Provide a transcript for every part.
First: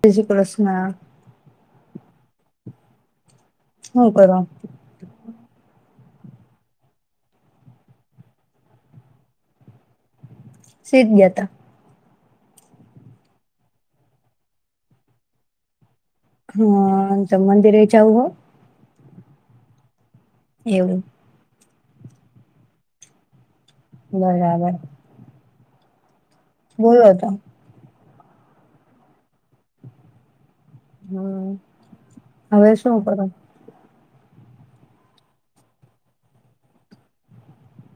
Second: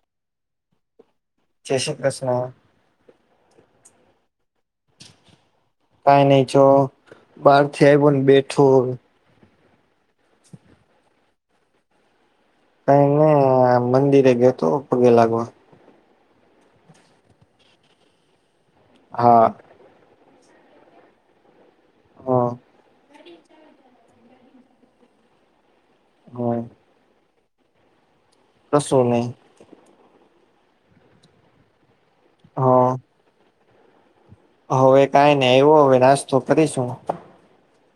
ત્રીજી પ્રશ્ન. જ શ્રી કૃષ્ણ. હુ કરો? કઈ નઈ છો. બહાર થી આવય બેઠું. શીધ ગયા હતા. કઈ નહીં. મંદિરે ગયો તો પગે લાગવા. હા! તો મંદિરે જા હું હો. હા! એવું? હા બરાબર. હા! બોલો તો. કસો નહી. હમ હવે શું હા કરો? હવે કઈ નહીં. એવો હવે નાસ્તો કરીશું.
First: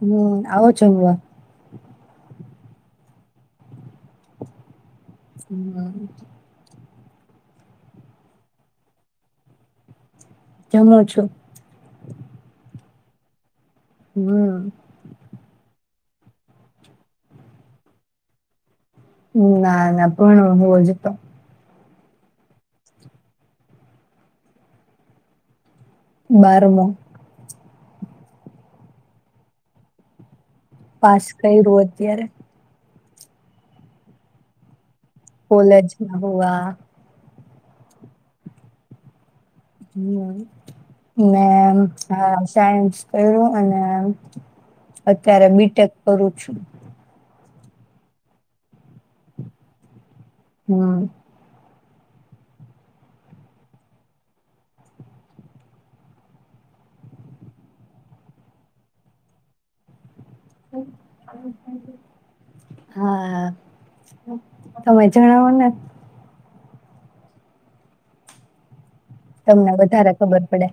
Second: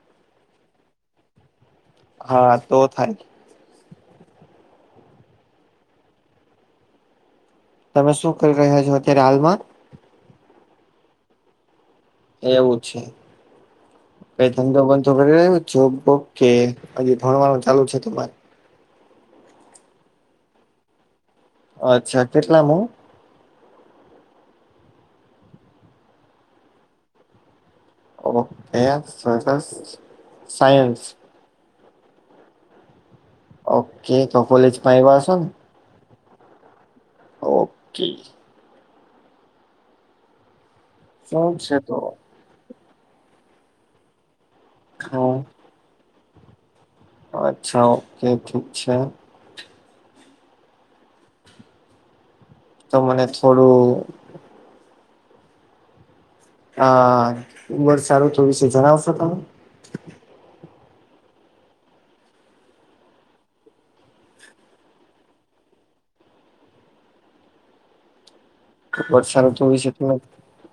હમ આવો જમવા. હા તો થાય. જમવા આવજો. તમે શું કરી રહ્યા છો અત્યારે હાલમાં? જમું છું. એવું છે. કઈ હમ ધંધો બ ઘ છ કે હ ભણ વાનુ ચાલુ છે તમારે? ના ના. ભણુ હુ હજી તો. અચ્છા. કેટલામ? બારમાં. ઓ હે સરશ. સાયન્સ. પાસ કર્યું અત્યારે. ઓકે તો કોલેજ આવીયા હસો. કોલેજ હુવા. ઓકે. હ મે એવું છે તો હા સાયન્સ કર્યું અને હા અત્યારે બીટેક કરું છું. અચ્છા ઓકે ઠીક છે. હમ. તો મને થોડુંક. હા ઉમર સારું થુંશે જણાવશો તમે. હ [unintelligible] હા તમે જણાવો ને. વર્ષાઋતુ તમને વિશે વધારે તમે ખબર પડે.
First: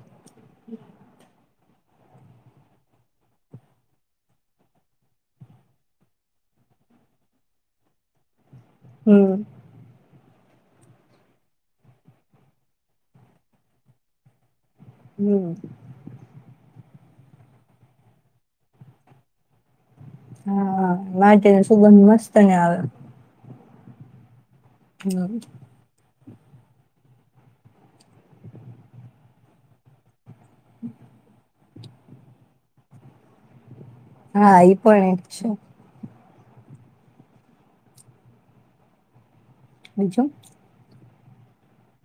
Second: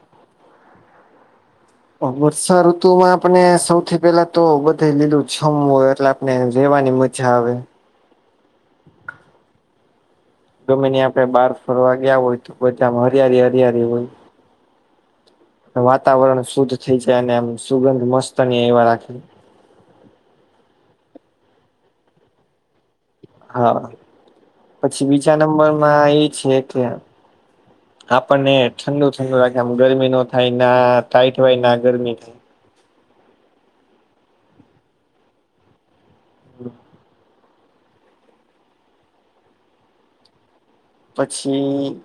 વર્ષાઋતુ માં આપણે સૌથી પેલા તો બધે લીલું જમવું એટલે ને જેવાની મજા આવે. હમ. ગમેી આપડે બહાર ફરવા ગયા હોય તો બધા હરિયારી હરિયારી હોય. હમ. વાતાવરણ શુદ્ધ થઈ જાય અને એમ સુગંધ મસ્તની એવા રાખે. હા માટે સુગંધ મસ્તને આવે. હા પછી હમ બીજા નંબર એ છે કે આપણને ઠંડુ ઠંડુ લાગેમ ગરમી નો થ ના ટાઈટ હોય ના ગરમી થાય હા એ પણ એ છે બ. બીજું. પછી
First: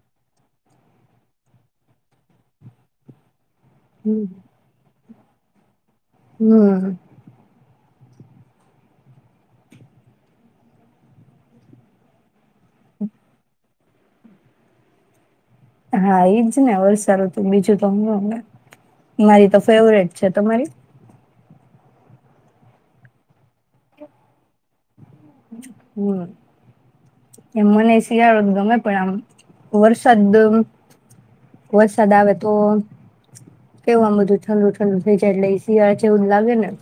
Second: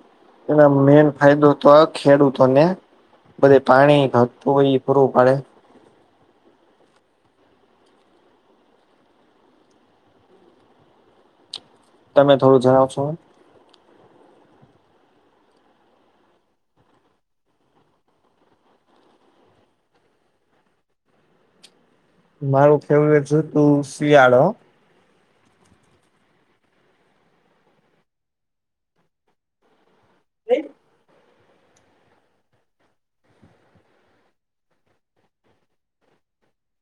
એનો મેન ફાયદો તો ખેડૂતોને. બધ પાણી હમ ખું હો એ ખોરું પાડે. હમ. તમે થોડું જણાવશો. હા એઈજ ને વર્સાાલું તું બીજું તોમને મારી તો ફેવરેટ છે તમારી. મારું ખેવ છે તું શિયાળો. હ એમ મને શિયાળો ગમે પણ આમ વર્ષ સદ દમ વરસાદ આવે તો. કે બધું ઠડ ઠંડ થઈ જાય એટલે એ શિયાળ જેવું લાગે ને.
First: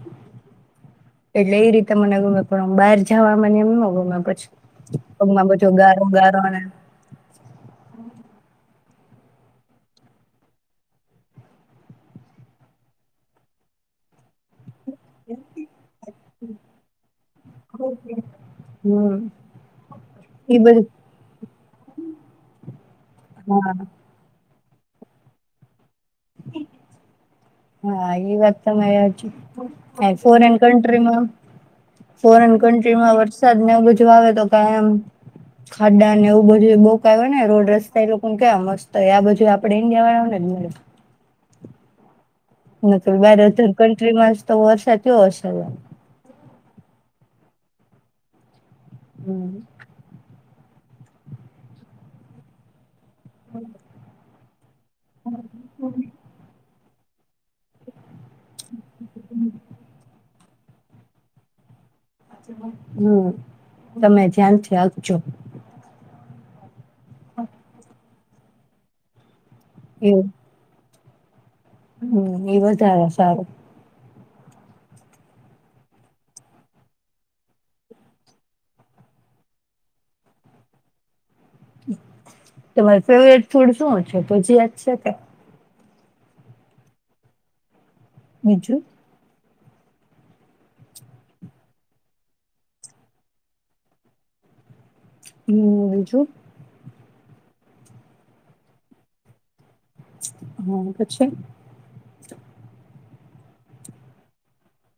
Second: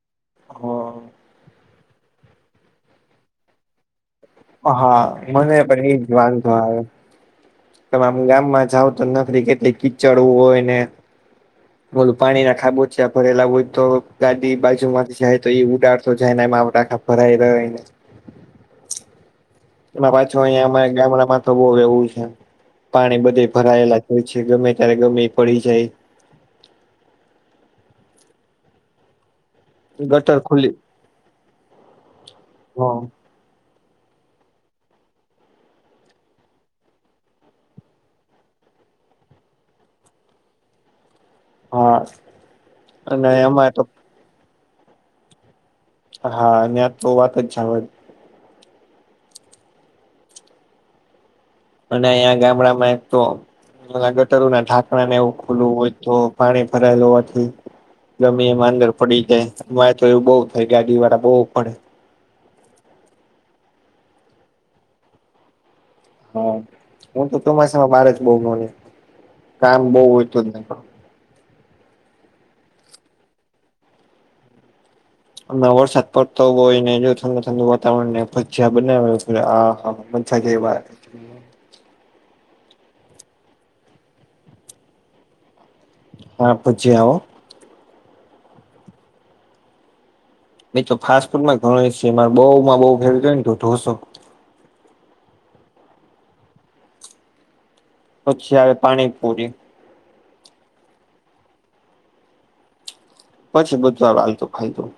હા. એટલે એ રીતે મને ગુમે પણ બહાર જવા મને એમ ગમે પછી. હા હમમાં મને બછો પણ ગારો ગારો અને. તમા આમ ગામમાં જાાવ તો નફરી કેટ કીચડવું હોયને. બોલું પાણી ના ખાબો્યા ભરેલા હોય તો ગાદી બા. માંથી જાય તો એ ઉદાડતો જાય ને એ માવ આખા ભરાઈ રહ. હમ. એમાં પાછો એ અહિયાયા બધું અમારા ગામડામાં તો બહ એવું છે પાણી બધે હા ભરાયેલા. હોય છે ગમે ત્યારે ગમે એ પડી જાય. હા એ વાત તો મ. ગટર ફોરેન ખુલ્લી કન્ટ્રીમાં ફોરેન હ કન્ટમાં વ. સરદને બુજવાવે તો ક એમ. ખાડા ને એવું બધી બોક આવે ને રોડ રસ્તા એ લોકોને કે્યાં મસ્ત હો આ બધી આપડ ઇન્ડિયા વાળાને જ મળે. હા. ન અને એમાં બરેધર તો કન્ટ્રી માં જ તો વરસાતીયો હશે. હા અને આ તો વાત જાવત. હમ. અને અહીંયા ગામડામાં એક તો ગટરું ના ઢાકણા ને એવું ખુલું હોય તો. પાણી ભરાયેલ હોવાથી ગમી એમાં અંદર પડી જાય અમારે તો એવું બઉ. ગાડી વાળા બહુ પડે. હમ તમે ધ્યાનથી આપજો. હા હું તો તમારીસામાં બાર જ બહ ન કામ બહ એવું હોયતું જ નહી. હમ એ વધારે સારું. હમ વરસાદ પડતો હોય ને જો ઠંડુ ઠડુ વાતાવરણ ભજીયા બનાવેા. થગવા. હમ. તમાર ફેવરટ ફૂડ શું છે તોજી યાદ છે કે. હા પુજી આવ. બીજું. મે તો ફાસ્ટ ફૂડ માં ગણ છે મા બઉુમાં બઉુ ફેવરે ને ઢોસો. હમ હજું. પછી આવે પાણી પૂરી. હા પછી. પછી બુધવાર વાલતું ખાયતું.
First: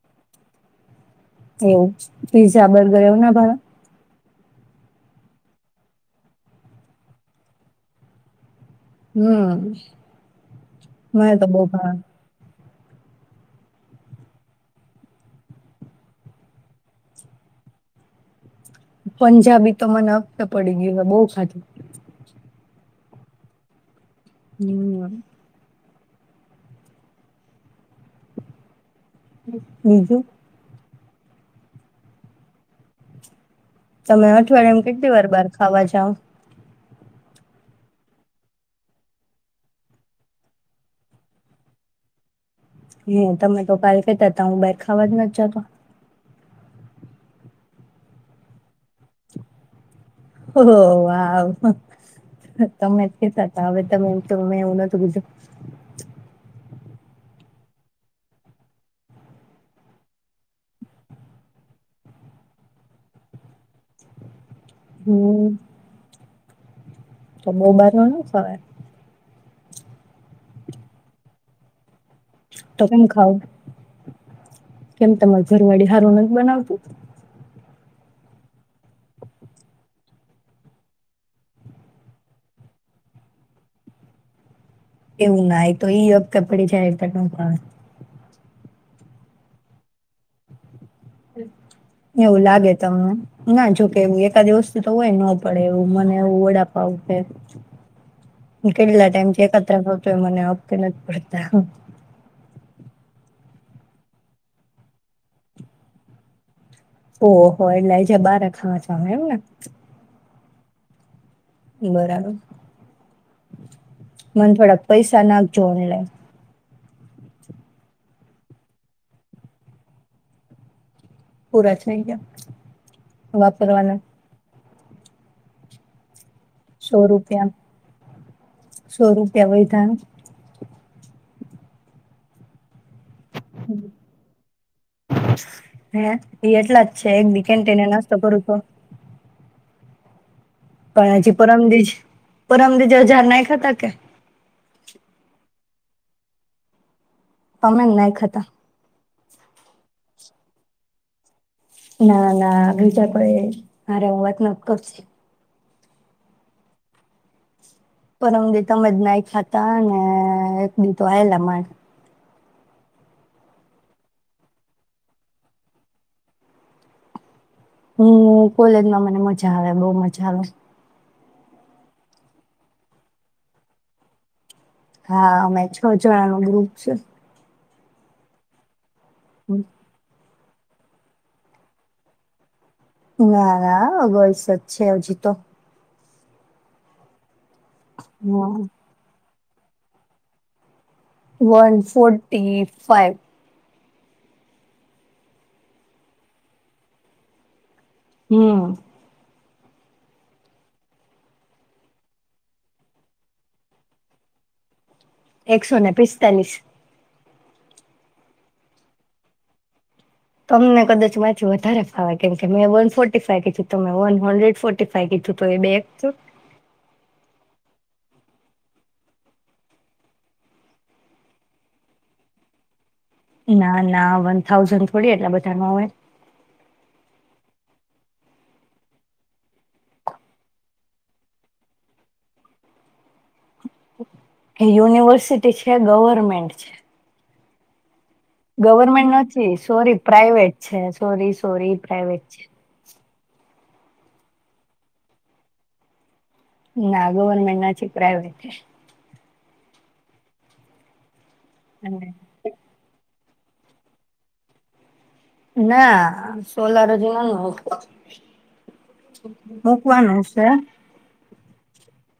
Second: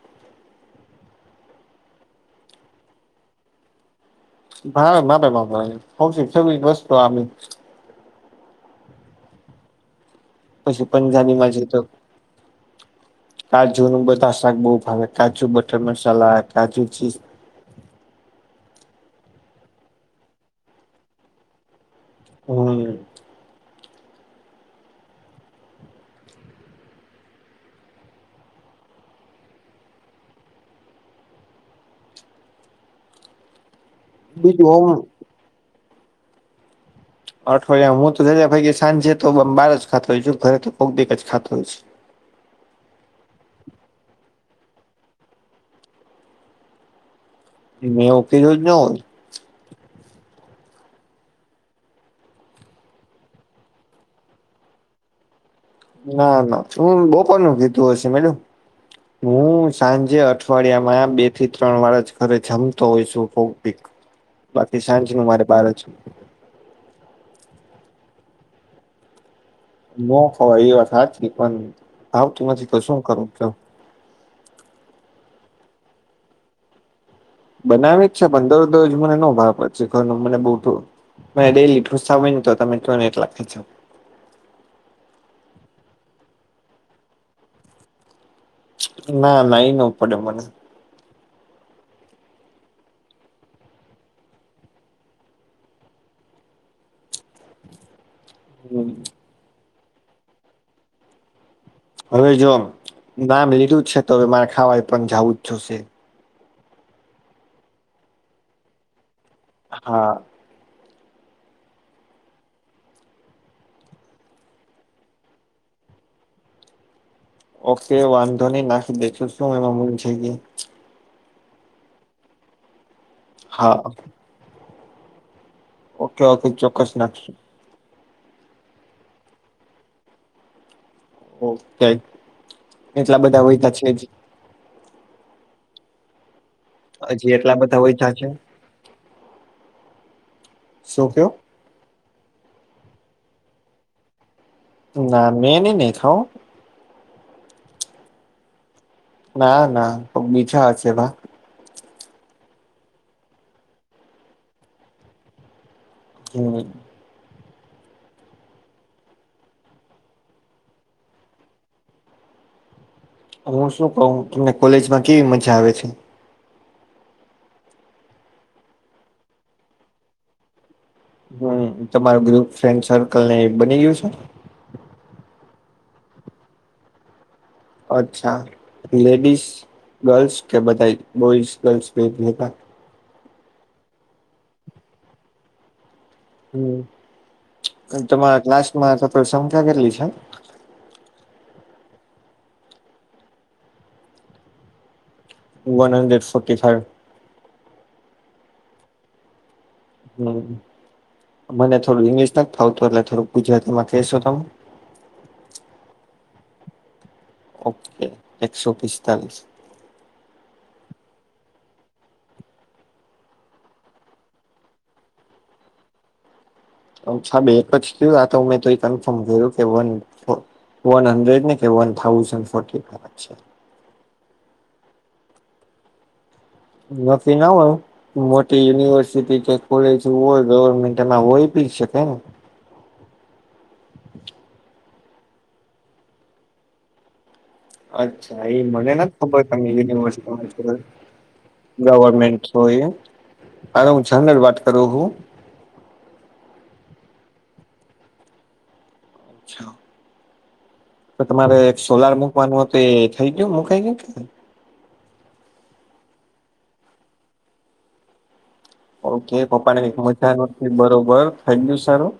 એવું પીઝા બર્ગર એવું ના ભ. ભ માપે માપે હોશ સ વસ્તુ આપ. હમ પછી પણ જાની માજીી તો. કાજુ નું બધા શાક બઉુ ભાવે કાજુ બટર મસાલા કાજુ ચી. પંજાબી તો મને હતે પડી ગયું બહ ખાધું. હમ. હમ. બીજું. તમે બીજું અઠવાડયિયા એમ ઓમ કેટલી વાર બાર ખાવા જાવ. અઠવાડિયા હું તો જ ભાઈ સાંજે તો બાર જ ખાતો હોય છ ઘરે તો બગ બે જ ખાતો હોય છે. હ તમે તો કા કતા હતા હું બાર ખાવા જ નથી જતો. મે ઉકેલો્યો જ ન હોય. હો. તમે કેતા હતા હવે તમે એમ તોમે એવું નતું ગજર. ના ના શું બોપર નું કીધું હશે મેડું. હું સાંજે અઠવાડિયામાં બે થી ત્રણ વાળા જ ઘરે જમતો હોઈશું ફગ. [inaudible] બાકી સાંજ નું મારે હમ્મ બાર જું. તો બબારવાનું સ. ન ફવાર એ વા પણ. ભાવતું નથી તો શું કેમ કરું ખાવ કયો કેમ તમાર ઘરવાળી સારું નથી બનાવતું. બનાવી જ છે પંદર દર જ મને નો ભાવ પ છે ઘરનું મને બહુ થું. ડેલી ઠુસા હોય ને તો તમે ક ને એટલાો. એવું નાય તો ગ કપડે જ ત. ના નાઈ ન પડે મને. એવું લાગે તમને. ના જોકે એવું એકાદિવસ થી તો હોય ન પડે એવું મને એવું વડાપાવું છે. હમ્મ. કેટલા ટાઈમથી ખાતતો મને આપ નથી પડતા. હવે જો નામ લીધું છે તો હવે મારે ખાવા પણ જવું જ જોશે. ઓહ હો એટલે જ બાર ખાવા છેમેને. હા. બરાબર મને થોડા પૈસા નાક જોડ લય. ઓકે વાંધો નહી નાખી દેો શું એમાં મૂન છે કે. પૂરા થઈ ગયા હા વાપરવાના. Okay okay. ચોક્કસ સો નાખશું રૂપિયા સો રૂપિયા વૈધાનું. ઓકે એટલા બધા હોયતા છે જ. હે એ એટલા જ છે એક હજી દી એટલા બધા કેન્ટને વયધા નાસ્તો છે કરું છો. શું પણ કયો હજી પરમદીીજ પરરમદીીજ હજાર ના ખાતા કે. ના મેં ન નહી ખાઓ. પમેલ નાઈક હતા. ના ના તો બીજા હશે ભ. ના ના બીજા કો મારે વાત ન કરશે. હમ. પરમ દ તમે જ ના ખાતા ને એક દી તો આવેલા માણ. હું શું કવ તમને કોલેજમાં કેવી મજા આવે છે. હમ કોલેજમાં મને મજા આવે બઉ મજા આવે. હમ તમાર ગ્રુપ ફ્રેન્ડ સર્કલ ને બની ગયું છે. હા અં છ જ નો ગ્રુપ છે. અચ્છા લેડીસ. હમ. ગર્લ્સ કે બધા બોઈસ ગર્લ્સ ભટ રહેતા. ના ના અગળસ જ છે હજી તો. હ તમારા હમ ક્લાસ્ટમાં શંકા કેટલી છે. One forty five. One hundred ફોકે થાય. હમ. હમ, મને થોડું ઈંગ્લિશ ના ફાવતું એટલે થોડું ગુજરાતી માં કહેશો તમે? એકસો ને પિસ્તાલીસ. ઓકે એકસો પિસ્તાલીસ. તમને કદાચ માંથીી વધારે ફાવે કેમ કે મેં વન ફોર્ટી ફાઈ કધું તમે વન હંડ્રેડ ફોર્. કીધું તો એ બે એકું. અચછા બે એક જ થયું આ તો મેં તો કન્ફર્મ કર્યું કે વન ફ વન હંડ્રેડ ને કે વન થાઉઝન્ડ ફોર્ છે. ના ના વન થાઉઝન્ડ થોડી એટલા બધામાં હોય. નથી ના હોયું. મોટી યુનિવર્સિટી કે કોલેજ હોય ગવર્મેન્ટ એમાં હોય બી શકે ને. યુનિવર્સિટી છે ગવર્મેન્ટ છે. અચ્છા એ મને ગવર્મેન્ટ ખબર ત નથી સોરી પ્રાઈવેટ યુનીવસીર્ટી છે સોરી સોરી પ્રાઈવેટ ગવમેન્ટ. છે. હોય, અરે હું જનર વાત કરું હું. ના ગવર્મેન્ટ ના ચીકરા હો છે. અચ્છા. તો તમારે એક સોલાર અને મૂકવાનું હો તો એ થઈ ગયું મુકાય ગય કે? ના સોલાર હ જ ના મુકાયું. ઓકે પપ્પા ને એક છે. મજા ન બરોબર થઈ ગયું સારું.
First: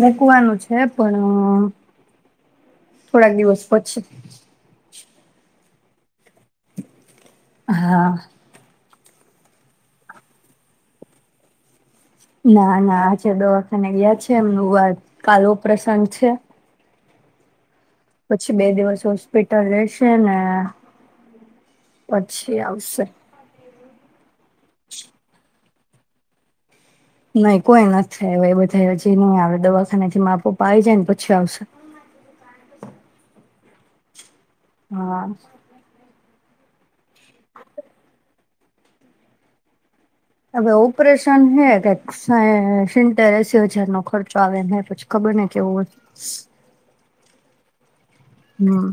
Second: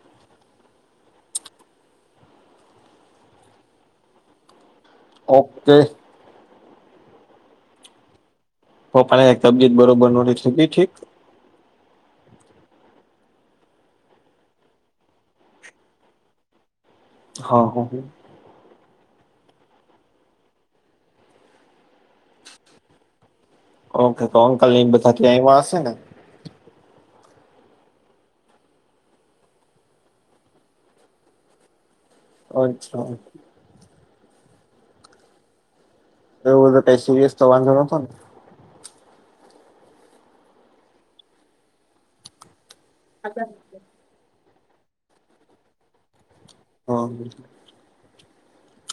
મકવાનું છે પણ થોડાક દિવસ પછી. ઓકે. હા. તો પણ તબિયત બરોબર નો થી ઠીક. ના ના આજે દવાખાને ગયા છે એમનુંત કાલ ઓ પ્રસંગ છે. હા હ. પછી બે દિવસ હોસ્પિટલ રહેેશે ને પછી આવશે. ઓકે તો અંકલ બધા થી આવવા હશે ને? નઈ કોઈ નથી હવે એ બધા જે નહી આવડે દવાખાના થી માપપ આવી જાય ને પછી આવશે. અચ્છા. હા. તો એવો બધો સીરીયસ તો વાંધ નોતો ને હવે ઓપરેશન હે કાય સીતેરશસી હજાર નો ખચ આવેને પછી ખબર નહ કેવું હો હ હા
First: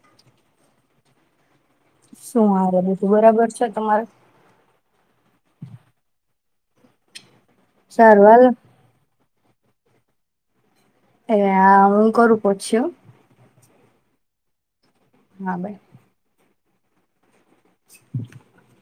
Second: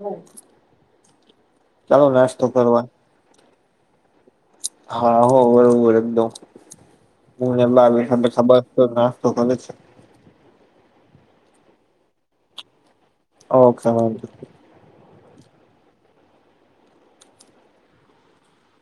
ઓ શું હારે કરવા બીજું બરાબર છે તમારે હા હો હો એકદમ [unintelligible] સારું હાલો ખબર તો નાશ તો કરે છે એ હા હું કરું પછી ઓકે વાંધો ની હા ભાઈ [inaudible]